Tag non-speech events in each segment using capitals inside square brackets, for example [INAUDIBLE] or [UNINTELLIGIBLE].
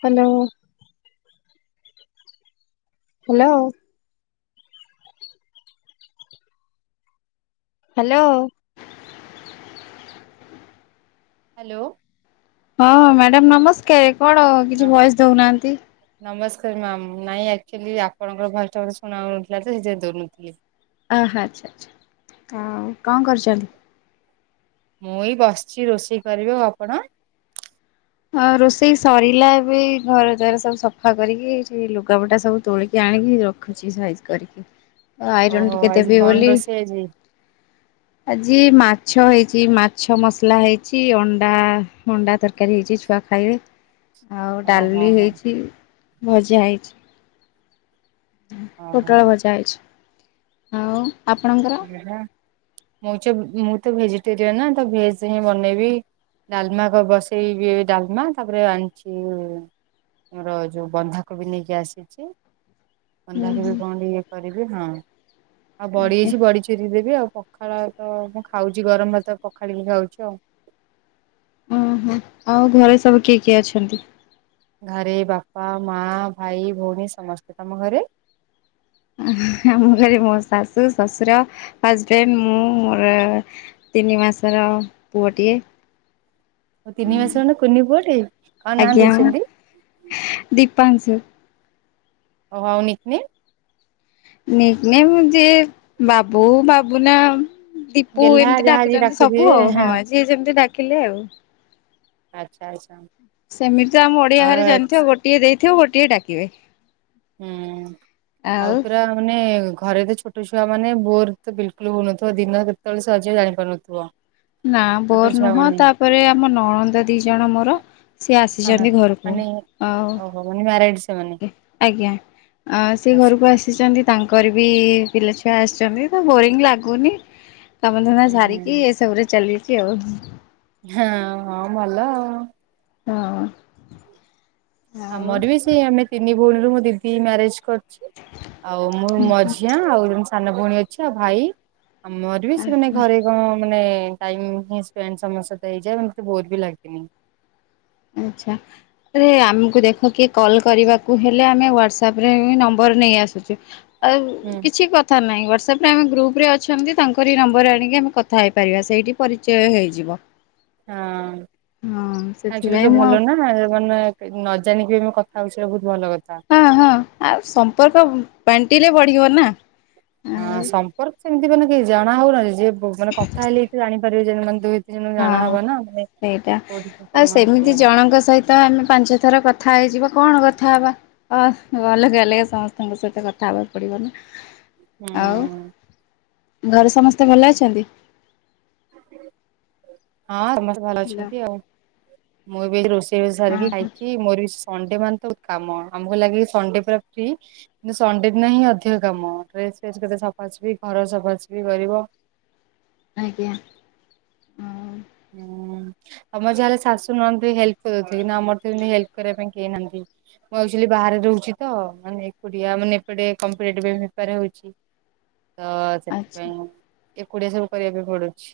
Hello. Hello. Hello. Hello. ହଁ madam ନମସ୍କାର କଣ ନା କିଛି ଭଏଶ୍ ଦଉନାହାନ୍ତି? ନମସ୍କାର ମ୍ୟାମ ନାଇଁ ଅକ୍ଚୁଆଲି ଆପଣଙ୍କର ଭଏସ଼ଟା ମତେ ଶୁଣା ହୋଉନଥିଲା ତ ସେଥିପାଇଁ ଦଉନଥିଲି। ଆହା ଆଚ୍ଛା ଆଚ୍ଛା ଆଉ କଣ କରୁଛନ୍ତି? ମୁଁ ଏଇ ବସିଛି ରୋଷେଇ କରିବି ଆଉ ଆପଣ? ହଁ ରୋଷେଇ ସରିଲା ଏବେ ଏଇ ଘର ଦ୍ବାର ସବୁ ସଫା କରିକି ସେ ଲୁଗାପୁଟା ସବୁ ତୋଳିକି ଆଣିକି ର ଖୁଛି ସାଇଜ୍ କରିକି ଆଇ ଆଇରନ୍ ଓହୋ ଟିକେ ଆଜି ଦେବି କଣ ବୋଲି ରୋଷେଇ ଆଜି ଆଜି ମାଛ ହେଇଛି ମାଛ ମସଲା ହେଇଛି ଅଣ୍ଡା ଅଣ୍ଡା ତରକାରୀ ହେଇଛି ଛୁ ଆ ଖାଇବେ ଆଉ ଓହୋ ଡାଲି ହୋ ହେଇଛି ଭଜା ହେଇଛି। ଓହୋ। ପୋଟଳ ଭଜା ହେଇଛି ଆଉ ଆପଣଙ୍କର? ମୁଁ ଚ ମୁଁ ତ ଭେଜିଟେରିୟାନ ନା ତ ଭେଜ ରେ ହିଁ ବନେଇବି। ଡାଲମା କ ବସେଇ ବିି ଡାଲମା ତାପରେ ଆଣିଚି ମୋର ଯୋଉ ବନ୍ଧାକୋବି ନେଇକି ଆସିଛି। ହୁଁ ବନ୍ଧାକୋବି ହୁଁ କଣ ଟିକିଏ କରିବି ହଁ ଆଉ ବଡ଼ିସି୍ ଆଜ୍ଞା। ବିଚିନି ଦେବି ଆଉ ପଖାଳ ତ ମୁଁ ଖାଉଛି ଗରମ ଭାତ ପଖାଳିକି ଖାଉଛି ଆଉ ଓହୋ ଆଉ ଘରେ ସବୁ କିଏ କିଏ ଅଛନ୍ତି? ଘରେ ବାପା ମା ଭାଇ ଭଉଣୀ ସମସ୍ତେ ତମ ଘରେ ଉଁ ‌ହୁଁ ଆମ ଘରେ ମୋ ଶାଶୁ ଶ୍ୱଶୁର ହଜବେଣ୍ଡ ମୁଁ ମୋର। ତିନି ମାସର ପୁଅଟିଏ। ଓ ତିନି ମାସ‌ ଖଣ୍ଡେ କୁନି ପୁଅଟେ କଣ ନାଁ ଦେଇଛନ୍ତି। ଦୀପାଂସୁ ଓ ହଉନିକି ନିକ୍ ନେମ୍ ଯେ ବାବୁ ବାବୁନା ଦୀପୁ ଗେହ୍ଲା ଏମିତି ଯାହା ଯିଏ ଡାକୁଛନ୍ତି ସବୁ ଡାକୁଥିବେ ଆଉ ହଁ ଯିଏ ଯେମିତି ଡାକିଲେ ଆଉ ଆଚ୍ଛା ଆଚ୍ଛା ସେମିତି ତ ଆମ ଓଡି଼ଆ ହଁ ଘରେ ଜାଣିଥିବ ଗୋଟିଏ ଦେଇଥିବ ଗୋଟିଏ ଡାକିବେ ହୁଁ ଆଉ ପୁରା ମାନେ ଘରେ ତ୍ ଛୋଟ ଛୁଆ ମାନେ ବୋର୍ ତ ବିଲକୁଲ ହଉନଥିବ ଦିନ କେତେବେଳେ ସରିଯାଉଥିବ ଜାଣି ପାରୁନଥିବ ନା ବୋର୍ ନୁହଁ ତାପରେ ଆମ ନଳନ୍ଦ ଦି ଜଣ ମୋର ସିଏ ହଁ ଆସିଛନ୍ତି ଘରକୁ ଆଉ ମ୍ୟାରେଡ୍ ସେମାନେ। ଆଜ୍ଞା ଆଁ ସେ ଆଚ୍ଛା ଘରକୁ ଆସିଛନ୍ତି। ତାଙ୍କର ବି ପିଲାଛୁଆ ଆସିଛନ୍ତି ତ୍ ବୋରିଂ ଲାଗୁନି କାମଧନ୍ଦା ହୁଁ ସାରିକି ହୁଁ ଏସବୁରେ ଚାଲିଛିି ଆଉ। ହଁ ଆଉ ଭଲ ଆଉ ହଁ। ଆମର ବି ସେଇ ଆମେ ତିନି ଭଉଣୀରୁୁ ମୋ ଦିଦି ମ୍ୟାରେଜ କରି ଅଛି ଆଉ ମୁଁ ମଝିଆ ଆଉ ସାନ ଭଉଣୀ ଅଛି ଆଉ ଭାଇ ଆମର ବି ସେମାନେ ଘରେ ହଁ ମାନେ ଟାଇମ ହି ସ୍ପେଣ୍ଡ ସମସ୍ତଙ୍କ ସହିତ ହେଇଯାଏ ମତେ ବୋର ବି ଲାଗେନି। ଆଚ୍ଛାରେ ଆମକୁ ଦେଖ କିଏ କଲ କରିବା? କୁ ହେଲେ ଆମେ ହ୍ୱଟସଆପ୍ ରେ ନମ୍ବର ନେଇ ଆସୁଚୁ ଆଉ ହୁଁ। କିଛି କଥା ନାହିଁ ହ୍ୱାଟ୍ସଆପ୍ ରେ ଆମେ ଗ୍ରୁପରେେ ଅଛନ୍ତି ତାଙ୍କରି ଏ ନମ୍ବର ଆଣିକି ଆମେ କଥା ହେଇପାରିବା ସେଇଠି ପରିଚୟ ହେଇଯିବ। ହଁ ହଁ ଆଜି ସେଥିପାଇଁ ତୁ ମୁଁ ଆଉ ଭଲ ନା ମାନେ ନ ଜାଣିକି ଆମେ କଥା ହଉଛେ ବହୁତ ଭଲ କଥା। ହଁ ହଁ ଆ ସମ୍ପର୍କ ବାଣ୍ଟିଲେ ବଢିବ ନା। ହଁ ଆଉ ସମ୍ପର୍କ ସେମିତି ମାନେ କି ଜଣା ହୁଏନି ଯିଏ ମାନେ କଥା ହେଲେ ଜାଣିପାରିବେ ଯେମିତି। ହଁ ସେଇଟା ଆଉ କଣ ସେ ସେମିତି ଜଣଙ୍କ ସହିତ ତ ଆମେ ପାଞ୍ଚ ଥର କଥା ହେଇଯିବା କଣ କଥା ହବା? ଅ ଅଲଗା ଅଲଗ ସମସ୍ତଙ୍କ ସହିତ କଥା ହବାକୁ ପଡିବ ନା। ହୁଁ ଆଉ ଘରେ ସମସ୍ତେ ଭଲ ଅଛନ୍ତି। ହଁ ସମସ୍ତେ ଭଲ ହାଲୋ ଅଛନ୍ତି ଆଉ। ମୁଁ ବି ଆଜି ରୋଷେଇ ହଁ ସାରିକି ହଁ ଖାଇକି ମୋର ବି ସଣ୍ଡେ ମାନେ ତ କାମ। ଆମକୁ ଲାଗେ ସେ ପୁରା ଫ୍ରି କିନ୍ତୁ ସଣ୍ଡେ ଦିନ ହିଁ ଅଧିକ କାମ ଡ୍ରେସ ଫେସ କେତେ ସଫା ସଫି ଘର ସଫାସୁଫି କରିବ। ଆଜ୍ଞା। ଆଉ ହୁଁ ତମର ଯାହାେଲେ ଶାଶୁ ନଣନ୍ଦ ହେଲ୍ପ କରିଦଉଥିବେ କିନୁ ଆମର ଏଠି ହେଲ୍ପ କରିବା ପାଇଁ କେ କେହି ନାହାନ୍ତି। ମୁଁ ଆକ୍ଚୁଆଲି ବାହାରେ ରହୁଛି ତ ମାନେ ଏକୁଟିଆ ମାନେ ଏପଟେ କମ୍ପଟେଟିଭ ପାଇଁ ପ୍ରିପିୟାର ହଉଛି। [INAUDIBLE] ତ ଆଚ୍ଛା। ସେଥିପାଇଁ ଏକୁଡ଼ିଆ ସବୁ କରିବା ପାଇଁ ପଡ଼ୁଛି।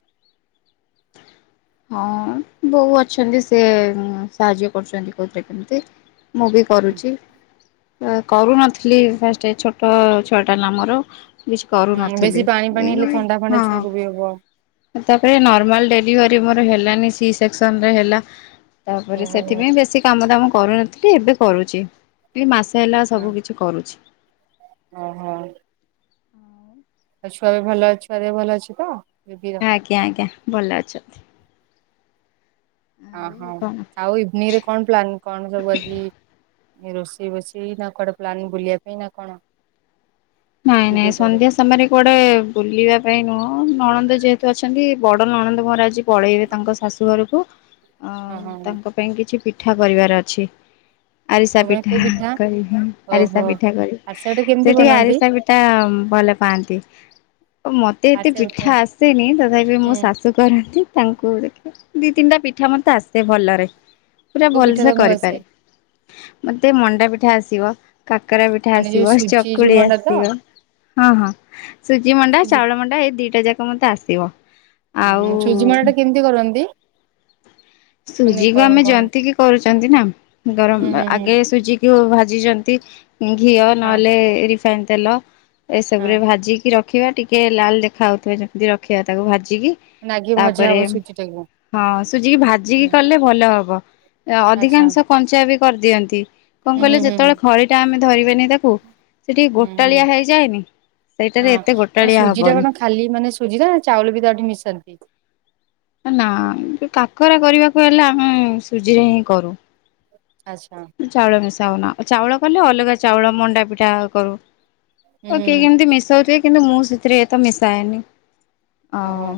ହଁ ବୋଉ ଅଛନ୍ତି ସେ ସାହାଯ୍ୟ କରୁଛନ୍ତି କୋଉଥିରେ କେମତି। ମୁଁ ବି କରୁଚି। ଏ କରୁନଥିଲି ଫାଷ୍ଟେ ଏ ଛୋଟ ଛୁଆଟା ନା ମୋର। ବିଛି ହୁଁ କରୁନଥିଲି ବେଶୀ ପାଣି ପାଣି ହେଲେ ଏଇ ଥଣ୍ଡା ଫଣ୍ଡା ହଁ। ଛୁଆକୁ ବି ହବ ତାପରେ ନର୍ମାଲ ଡେଲିଭରି ମୋର ହେଲାନି ସି ସେକ୍ସନରେ ହେଲା। ତାପରେ ଓହୋ ସେଥିପାଇଁ ବେଶୀ କାମ ଦାମ କରୁନଥିଲି ଏବେ କରୁଚି। ଏଇ ମାସେ ହେଲା ସବୁ କିଛି କରୁଛି। ଓ ହୋ। ଆଉ ଛୁଆ ବି ଭଲ ଛୁଆ ଦେହ ଭଲ ଅଛି ତ ବେବିର। ଆଜ୍ଞା ଆଜ୍ଞା ଭଲ ଅଛନ୍ତି। ଓହୋ ଆଉ କଣ ଆଉ ଇଭିନିଂରେ କଣ ପ୍ଲାନ୍? କଣ ସବୁ ଆଜି ରୋଷେଇ ବୋଷେଇ ନା କୁଆଡେ ପ୍ଲାନିଂ ବୁଲିବା ପାଇଁ ନା କଣ? ନାଇଁ ନାଇଁ ଯିବେ କୁଆଡେ ସନ୍ଧ୍ୟା ସମୟରେ କୁଆଡେ ବୁଲିବା ପାଇଁ ନୁହଁ ନଣନ୍ଦ ଯେହେତୁ ଅଛନ୍ତି ବଡ ନଣନ୍ଦ ମୋର ଆ ଜି ପଳେଇବେ ତାଙ୍କ ଶାଶୁ ଘରୁକୁ। ଅ ହଁ। ପାଇଁ କିଛି ପିଠା କରିବାର ଅଛି। ଆରିସା ମାନେ କୋଉ ପିଠା କରିବି ଆରିସା ଓହୋ ପିଠା କରି ଆରସା ପିଠା କେମିତି ସେ ଟିକେ ଆରି ବନାନ୍ତି ପିଟା ଉଁ ଭଲ ପାଆନ୍ତି ମତେ ଏତେ ପିଠା ଆସେନି ତଥାପି ମୋ ହୁଁ ଶା ଶୁ କରନ୍ତି ତାଙ୍କୁ ଦେଖେ ଦି ତିନିଟା ପିଠା ମତେ ଆସେ ଭଲରେ। ପୁରା କୋଉ ଭଲ ପିଠା ସେ ତମକୁ ଆସେ କରିପାରେ ମତେ ମଣ୍ଡା ପିଠା ଆସିବ। କାକରା ପିଠା ମାନେ ଯୋଉ ଆସିବ ସୁଜି ଯୋଉ ଚକୁଳି ଆ ମଣ୍ଡା ତ ସିବ ହଁ ହଁ ସୁଜି ମଣ୍ଡା ଚାଉଳ ମଣ୍ଡା ଏଇ ଦିଟା ଯାକ ମତେ ଆସିବ। ହୁଁ ହୁଁ ସୁଜି ଆଉ ମଳାଟା କେମିତି କରନ୍ତି? ମାନେ ସୁଜିକୁ କଣ ଆମେ କଣ ଯନ୍ତିକି କରୁଚନ୍ତି ନା ହୁଁ ଗରମ ହୁଁ ହୁଁ ଆଗେ ସୁଜି କୁ ଭାଜିଚନ୍ତି ଘିଅ ହଁ ନହେଲେ ରିଫାଇନ୍ ତେଲ ହଁ ଏସବୁରେ ଭାଜିକି ରଖିବା ଟିକେ ଲାଲ୍ ଦେଖା ହଉଥିବ ଯେମିତି ରଖିବା ତାକୁ ଭାଜିକି। ମାନେ ଆଗେ ଭଜା ତାପରେ ହବ ସୁଜି ଟାକୁ ହଁ ସୁଜିକି ଭା ଜିକି କଲେ ଭଲ ହବ ଆଚ୍ଛା ଅଧିକାଂଶ କଞ୍ଚା ବି କରିଦିଅନ୍ତି। କଣ ହୁଁ ହୁଁ କଇଲ ହୁଁ ହୁଁ ଯେତଳେ ଖଳିଟା ଆମେ ଧରିବେନି ତାକୁ ସେ ଟିକେ ହୁଁ ହୁଁ ଗୋଟାଳିଆ ହେଇଯାଏନି ସେଇଟାରେ ହଁ ଏତେ ମାନେ ଗୋଟାଳିଆ ସୁଜି ଟା ହବନି। କଣ ଖାଲି ମାନେ ସୁଜିରା ଚାଉଳ ବି ତାଠିି ମିଶାନ୍ତି। ନାଆଁ କାକରା କରିବାକୁ ହେଲେ ଆମେ ସୁଜିରେ ହିଁ କରୁ। ଆଚ୍ଛା। ଚାଉଳ ମିଶାଉନା ଚାଉଳ କଲେ ଅଲଗା ଚାଉଳ ମଣ୍ଡା ପିଠା କରୁ। ହୁଁ ତ ହୁଁ କେଇ ହୁଁ କେମିତି ମିଶଉଥୁବେ କିନ୍ତୁ ମୁଁ ସେଥିରେ ତ ମିଶାଏନି। ଓହୋ। ଆଉ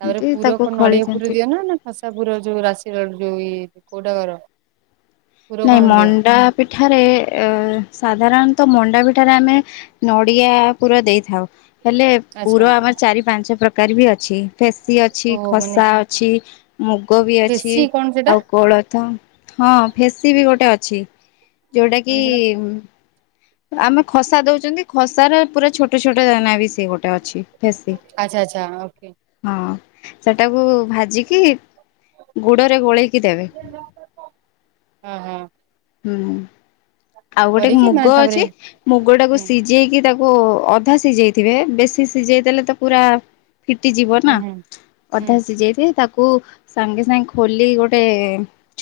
ତାପରେ ପୁର ତାକୁ କଣ ଖଳି ନଡିଆ ପୁର ଯନ୍ତି ଦିଅ ନା ନା ଖସା ପୁର ଯୋଉ ରାଶିର ଯୋଉ ଇ କୋଉଟା କର? ପୁର ନାଇଁ କଣ ଦିଅ ମଣ୍ଡା ପିଠାରେ ଏ ସାଧାରଣତଃ ମଣ୍ଡା ପିଠାରେ ଆମେ ନଡିଆ ପୁର ଦେଇଥାଉ। ହେଲେ ଆଚ୍ଛା ପୁର ଆମର ଚାରି ପାଞ୍ଚ ପ୍ରକାର ବି ଅଛି ଫେସି ଅଛି, ଓହୋ ମାନେ ଖସା ଅଛି। ମୁଗ ବି ଅଛି ଫେସି କଣ ସେଟା ଆଉ କୋଳଥ ହଁ ଫେସି ବି ଗୋଟେ ଅଛି। ଯୋଉଟା କି ମାନେ ସେଟା ଉଁ ଆମେ ଖସା ଦଉଚନ୍ତି ଖସାର ପୁରା ଛୋଟ ଛୋଟ ଦାନ ବି ସିଏ ଗୋ ଟେ ଅଛି ଫେସି। ଆଚ୍ଛା ଆଚ୍ଛା ଓକେ ହଁ ସେଟାକୁ ଭାଜିକି ଗୁଡରେ ଗୋଳେଇ କି ଦେବେ ହଁ ହଁ ହୁଁ। ଆଉ ଗୋଟେ କରିକି ମାନେ ମୁଗ ଅଛି ତାପରେ ମୁଗଟାକୁ ହୁଁ ସିଜେଇକି ତା କୁ ଅଧା ସିଜେଇଥିବେ ବେଶୀ ସିଜେଇ ଦେଲେ ତ ପୁରା ଫିଟିଯିବ ନା ହୁଁ ହୁଁ ହୁଁ ଅଧା ସିଝେଇବେ ତା କୁ ସାଙ୍ଗେ ସାଙ୍ଗେ ଖୋଲି କି ଗୋଟେ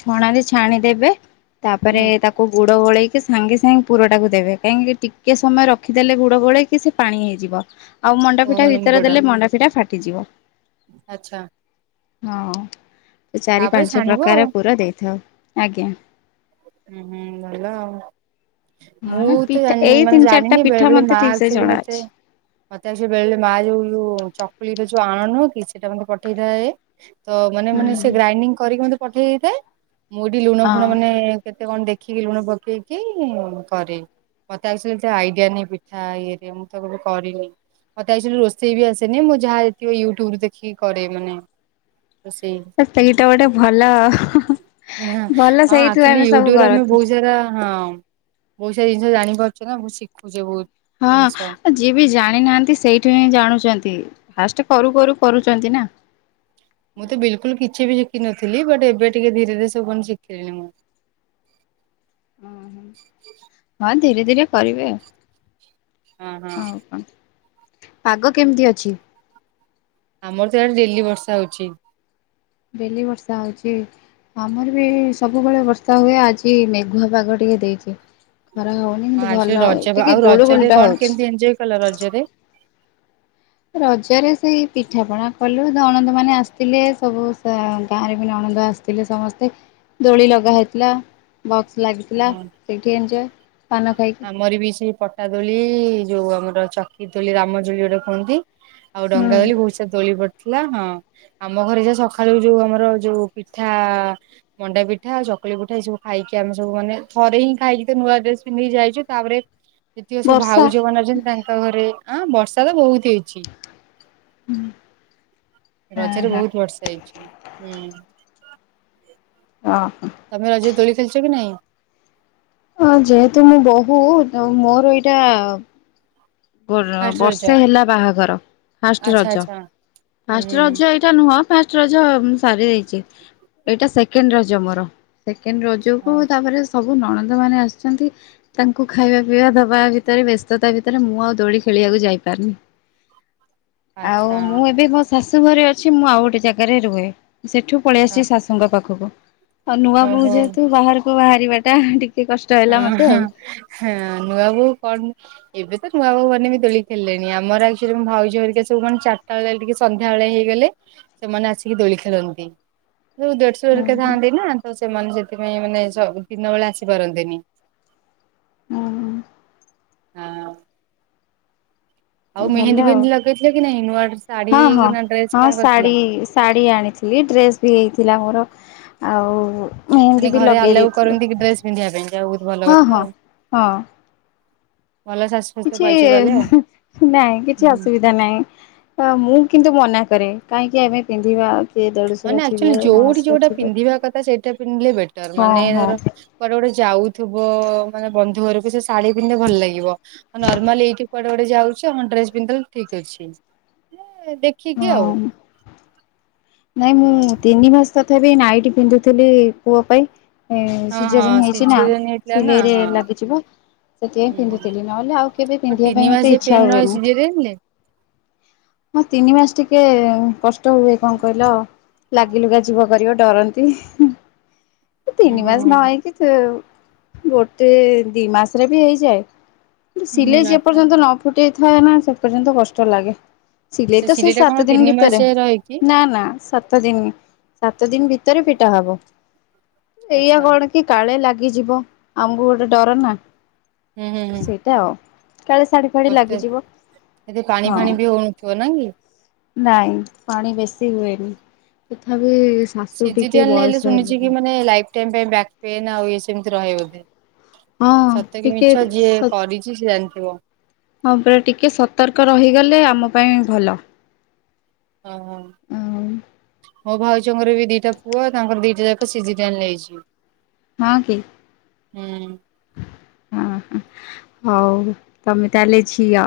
ଛଣାରେ ଛାଣିଦେବେ। ତାପରେ ହୁଁ ତାକୁ ଗୁଡ ଗୋଳେଇକି ସାଙ୍ଗେ ସାଙ୍ଗେ ପୁରଟାକୁ ଦେବେ କାହିଁକି ଟିକେ ସମୟ ରଖିଦେଲେ ଗୁଡ ଗୋଳେଇ କି ସିଏ ପାଣି ହେଇଯିବ। ଆଉ ଓ ମଣ୍ଡାପିଠା ମାନେ ଭିତରେ ମୁଗଟା ଦେଲେ ମଣ୍ଡା ପିଠା ଫାଟିଯିବ। ଆଚ୍ଛା। ହଁ ଏ ଚାରି ତାପରେ ପାଞ୍ଚ ଛାଣିବ ଆଉ। ପ୍ରକାର ପୁରା ଦେଇଥାଉ ଆଜ୍ଞା। ଉଁ ହୁଁ ଭଲ ଆଉ। ହଁ ମୁଁ ନା ତ ପିଠା ଜାଣି ଏଇ ମାନେ ତିନି ଚାରିଟା ଜାଣିନି ପିଠା ବେଳେ ବେଳେ ମତେ ମା ଠିକ ସେ ଆକଚୁଆଲି ଜଣା ଅଛି ମତେ ମତେ ଆକଚୁଆଲି ବେଳେ ବେଳେ ମାଆ ଯୋଉ ଯୋଉ ଚକୁଲିର ଯୋଉ ଆଣ ନୁହଁ କି ସେଇଟା ମତେ ପଠେଇଥାଏ। ତ ମାନେ ମାନେ ସେ ହୁଁ ଗ୍ରାଇଡିଙ୍ଗ କରିକି ମୋତେ ପଠେଇ ଦେଇଥାଏ। ମୁଁ ଏଇଠି ଲୁଣ ଫୁଣ ମାନେ ହଁ କେତେ କଣ ଦେଖିକି ଲୁଣ ପକେଇକି କରେ। ମତେ ଆକଚୁଆଲି ଏତେ ଆଇଡିଆ ନାଇଁ ପିଠା ଇଏ ହେରିକା ମୁଁ ତ କେବେ କରିନି। ମତେ ଆକଚୁଆଲି ରୋଷେଇ ବି ଆସେନି। ମୁଁ ଯାହା ଯେତିକି ୟୁଟ୍ୟୁବ ଦେଖିକି କରେ ମାନେ। ରୋଷେଇ। ବଟ୍ ସେଇଟା ଗୋଟେ ଭଲ। ଭଲ ସେଇଥୁ ଆକଚୁଆଲି ୟୁଟ୍ୟୁବରେ ଆମେ ବହୁତ ସାରା ହଁ ବହୁତ ସାରା ଜିନିଷ ଜାଣିପାରୁଚେ ନା ବହୁତ୍ ଶିଖୁଚେ ବହୁତ୍। ହଁ। ଯିଏ ବି ଜାଣିନାହାନ୍ତି ସେଇଠୁ ହିଁ ଜାଣୁଚନ୍ତି। ଫାଷ୍ଟ କରୁ କରୁ କରୁଛନ୍ତି ନା। ମୁଁ ତ ବିଲକୁଲ କିଛି ବି ଶିଖିନଥିଲି ବଟ୍ ଏବେ ଟିକେ ଧୀରେ ଧୀରେ ସବୁ ପୁଣି ଶିଖିଲିଣି ମୁଁ। ଉଁ ହୁଁ। ହଁ ଧୀରେ ଧୀରେ କରିବେ ଆଉ। ହଁ ହଁ ଆଉ କଣ? ପାଗ କେମିତି ଅଛି? ଆମର ତ ଇଆଡେ ଡେଲି ବର୍ଷା ହଉଚି। ଡେଲି ବର୍ଷା ହଉଚି? ଆମର ବି ସବୁବେଳେ ବର୍ଷା ହୁଏ। ଆଜି ମେଘୁଆ ପାଗ ଟିକେ ଦେଇଚି। ଖରା ହଉନି ହଁ କିନ୍ତୁ ଆକ୍ଚୁଆଲି ଭଲ ଆଉ ରଜ ଟିକେ ରଜରେ ଗୁଳୁଗୁଳିଟା କଣ ହଉଚି। କେମିତି ଏଞ୍ଜୟ କଲ ରଜରେ ରଜରେ ସେଇ ପିଠାପଣା କଲୁ। ନଣନ୍ଦ ମାନେ ଆସିଥିଲେ। ସବୁ ସା ଗାଁରେ ବି ନଣନ୍ଦ ଆସି ଥିଲେ ସମସ୍ତେ। ଦୋଳି ଲଗା ହେଇଥିଲା। ବକ୍ସ ଲାଗିଥିଲା। ହଁ। ସେଇଠି ଏଞ୍ଜୟ୍ ପାନ ଖାଇକି। ମୋର ବି ସେଇ ପ ପଟା ଦୋଳି ଯୋଉ ଆମର ଚକିିତୋଳି ରାମଦୋଳି ଯଉଟା କୁହନ୍ତି ଆଉ ହୁଁ ଡଙ୍ଗା ଦୋଳି ବହୁତ୍ ସାରା ଦୋଳି ପଡିଥିଲା, ହଁ। ଆମ ଘରେ ଯୋଉ ସକାଳୁ ଯୋଉ ଆମର ଯୋଉ ପିଠା ମଣ୍ଡା ପିଠା ଆଉ ଚକୁଳି ପିଠା ଏଇ ସବୁ ଖାଇକି ଆମେ ଯୋଉ ମାନେ ଥରେ ହିଁ ଖାଇକି ତ ନୂଆ ଡ୍ରେସ ପିନ୍ଧିକି ଯାଇଚୁ ତାପରେ ଯେତିକ ସବୁ ବର୍ଷା। ଭାଉଜ ମାନେ ଅଛନ୍ତି ତା ତାଙ୍କ ଘରେ, ଆଁ ବର୍ଷା ତ ବହୁତ ହେଇଚି। [INAUDIBLE] ରଜରେ ହଁ ବହୁତ ବର୍ଷା ହେଇଚି। ହୁଁ। [UNINTELLIGIBLE] ତମେ ରଜରେ ଦୋଳି ଖେଳିଚ କି ନାହିଁ? ହଁ ଯେହେତୁ ମୁଁ ବୋହୁ ତ ମୋର ଏଇଟା ମୋର ଫାଷ୍ଟ ରଜ ବର୍ଷେ ହେଲା ବାହାଘର। ଫାଷ୍ଟ ଆଚ୍ଛା ରଜ, ଆଚ୍ଛା ହୁଁ ଫାଷ୍ଟ ରଜ ଏ ଟା ନୁହଁ ଫାଷ୍ଟ ରଜ ମୁଁ ସାରି ଦେଇଚି। ଏଇଟା ସେକେଣ୍ଡ ରଜ ମୋର। ସେକେଣ୍ଡ ର ଜ କୁ ହଁ ତାପରେ ସବୁ ନଣନ୍ଦମାନେ ଆସିଛନ୍ତି। ତାଙ୍କୁ ଖାଇବା ପିଇବା ଦବା ଭିତରେ ବ୍ୟସ୍ତତା ଭିତରେ ମୁଁ ଆଉ ଦୋଳି ଖେଳିବାକୁ ଯାଇପାରିନି। ଆଉ ଆଚ୍ଛା ମୁଁ ଏବେ ମୋ ଶାଶୁ ଘରେ ଅଛି। ମୁଁ ଆଉ ଗୋଟେ ଯାଗାରେ ରୁହେ। ସେଠୁ ପଳେଇ ହଁ ଆସିଚି ଶାଶୁଙ୍କ ପାଖକୁ। ଆଉ ନୂଆ ବୋଉ ଓହୋ ଯେହେତୁ ବାହାରକୁ ବାହାରିବାଟା ଟି ଟିକେ କଷ୍ଟ ହେଲା ହଁ ମୋତେ ହଁ ଆଉ। ହଁ ନୂଆବୋହୂ କନ୍ ଏବେ ତ ନୂଆ ବୋହୂ ମାନେ ବି ଦୋଳି ଖେଳିଲେଣି। ଆମର ଆକ୍ଟୁଆଲ ଭାଉଜ ହେରିକା ସବୁ କଣ ଚାରିଟା ବେଳିଆ ଟିକେ ସନ୍ଧ୍ୟାବେଳେ ହେଇଗଲେ, ସେମାନେ ଆସିକି ଦୋଳି ଖେଳନ୍ତି। ଯୋଉ ଦେଢସୁର ହୁଁ ହେରିକା ଥାଆନ୍ତି ନା ତ ସେମାନେ ସେଥିପାଇଁ ମାନେ ସ ଦିନ ବେଳେ ଆସିପାରନ୍ତିନି। ଉଁ ହୁଁ। [UNINTELLIGIBLE] ହୁଁ ଆଉ ଭଲ ମେହେନ୍ଦୀ ଆଉ ଫେହେନ୍ଦୀ ଲଗେଇଥିଲ କି ନାଇଁ ନୂଆ ଶାଢୀ ହଁ ହଁ କି ନୂଆ ଡ୍ରେସ ହଁ କଣ ଶାଢ଼ୀ କରିଥିଲ? ଶାଢ଼ୀ ଆଣିଥିଲି ଡ୍ରେସ୍ ବି ହେଇଥିଲା ମୋର ଆଉ। ମାନେ ମେହେନ୍ଦୀ ବି ଘରେ ଲଗେଇ ଆଲାଉ ଦେଇଥିଲି କରନ୍ତି କି ଡ୍ରେସ ପିନ୍ଧିବା ପାଇଁ ଯାହା ହଉ ବହୁତ ଭଲ ହଁ କଥା ହଁ ଆଉ ହଁ। [INAUDIBLE] ଭଲ ଶାଶ କିଛି ହୁଁ ନାଇଁ କିଛି ହୁଁ ଅସୁବି ଧା ନାହିଁ ଅ ମୁଁ କିନ୍ତୁ ମନା କରେ କାହିଁକି ଆମେ ପିନ୍ଧିବା। କିଏ ଦେଢ଼ଶୁର ମାନେ ଥିବେ ଆକ୍ଚୁଆଲି ଯୋଉଠି ମଣଶୁର ଯୋଉଟା ଥିବେ ପିନ୍ଧିବା କଥା ସେଇଟା ପିନ୍ଧିଲେ ବେଟର ହଁ ମାନେ ହଁ ଧର। କୁଆଡେ ଗୋଟେ ଯାଉଥିବ ମାନେ ବନ୍ଧୁ ଘରକୁ ସେ ଶାଢୀ ପିନ୍ଧିଲେ ଭଲ ଲାଗିବ ଆଉ ନର୍ମାଲ ଏଇଠି କୁଆ ଏ ଗୋଟେ ଯାଉଛ ହଁ ଡ୍ରେସ ପିନ୍ଧିଦେଲ ଠିକ ଅଛି ଏ ଦେଖିକି ହଁ ଆଉ। ନାଇଁ ମୁଁ ତିନି ମାସ ତଥାପି ନାଇଟି ପିନ୍ଧୁଥିଲି ପୁଅ ପାଇଁ। ଏ ହଁ ସିଜରିନ୍ ହଁ ହେଇଛି ନା ସିଜରିଆନ ହେଇଥିଲା ନା ସିଲେଇରେ ହଁ ଲାଗିଯିବ। ସେଥିପାଇଁ ହୁଁ ହୁଁ। ପିନ୍ଧୁଥିଲି ନହେଲେ ଆଉ କେବେ ଓ ପିନ୍ଧିବା ତିନି ପାଇଁ ମୋତେ ମାସିଆ ପେନ୍ ଇଚ୍ଛା ରହିଛି ହୁଏନି। ସିଜରିଆନ ରେ ହଁ ତିନି ମାସ ଟିକେ କଷ୍ଟ ହୁଏ। କଣ କହିଲ ଲାଗିଲୁଗା ଯିବ କରିବ ଡରନ୍ତି ହିଁ। ହୁଁ ତିନି ହୁଁ ମାସ ହୁଁ ନ ହେଇକି ତ ଗୋଟେ ଦି ମାସରେ ବି ହେଇଯାଏ। ହୁଁ ହୁଁ ସିଲେଇ ଯେ ଆଚ୍ଛା। ପର୍ଯ୍ୟନ୍ତ ନ ଫୁଟେଇ ଥାଏ ନା ସେ ପର୍ଯ୍ୟନ୍ତ କଷ୍ଟ ଲାଗେ। ସିିଲେଇ ଆଚ୍ଛା ତ ସିଲେଇ ସେଇ ଟା କଣ ସାତ ଦିନ ତିନି ମାସ ଭିତରେ। ଯାଏ ରହେ କି ନା ନା ସାତ ଦିନି ସାତ ଦିନ ଭିତରେ ଫିଟା ହବ ଏଇଆ ଆଚ୍ଛା କଣ। କି କାଳେ ଲାଗିଯିବ ଆମକୁ ଗୋଟେ ଡର ନା। ହୁଁ ହୁଁ ହୁଁ। ତ କାଳେ ଶାଢୀ ଫାଢି କଷ୍ଟ ଲାଗିଯିବ ଏଠି ପାଣି ଫାଣି ହଁ। ବି ହଉନଥିବ ନା କି? ନାଇଁ ପାଣି ବେଶୀ ହୁଏନି ତଥାପି ଶାଶୁ ଟିକେ ସିଜିରିଆନ ହେଲେ ବୟସ ଶୁଣିଚି କି ହେଲାଣି ମାନେ ଲାଇଫ ଟାଇମ ପାଇଁ ବ୍ୟାକ୍ ପେନ୍ ଆଉ ୟେ ସେମିତି ରହେ ବୋଧେ? ହଁ ସତ କି ଟିକେ ମିଛ ଯିଏ ସ କରିଛି ସେ ଜାଣିଥିବ। ହଁ ପରା ଟିକେ ସତର୍କ ରହିଗଲେ ଆମ ପାଇଁ ଭଲ। ଅ ହଁ। ମୋ ଭାଉଜଙ୍କର ବି ଦିଟା ପୁଅ ତାଙ୍କର ଦିଟା ଯାକ ସିଜିରିଆନ ହେଇଛି। ହଁ କି? ହୁଁ। ଅ ହଁ ହଉ ତମେ ତାହେଲେ ଝିଅ।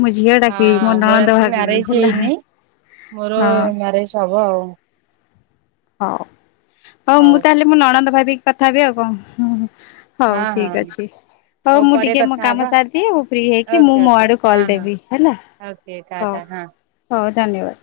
ମୁଁ ଝିଅ ଡ଼ାକିବି ମୋ ହଁ ମୋର ନଣନ୍ଦ ଆକ୍ଚୁଆଲି ଭାବିବି ମ୍ୟାରେଜ ହେଲା ହଁ। ହେଇନି ମୋର ମ୍ୟାରେଜ ହବ ଆଉ। ହଉ ହଉ ମୁଁ ତାହେଲେ ମୋ ନଣନ୍ଦ ଭାବିକି କଥା ହେବି ଆଉ କଣ ହୁଁ ହୁଁ। ହଉ ହଁ ହଁ ଠିକ ଅଛି। ହଉ ମୁଁ ପରେ ଟିକେ ମୋ କଥା କାମ ହବା ସାରିଦିଏ ମୁଁ ଫ୍ରି ହେଇକି ମୁଁ ଓକେ ମୋ ଓକେ ଆଡୁ ହଁ କଲ ହଁ ଦେବି ହେଲା। ଓକେ ହଉ ଟାଟା ହଁ। ହଉ ଧନ୍ୟବାଦ।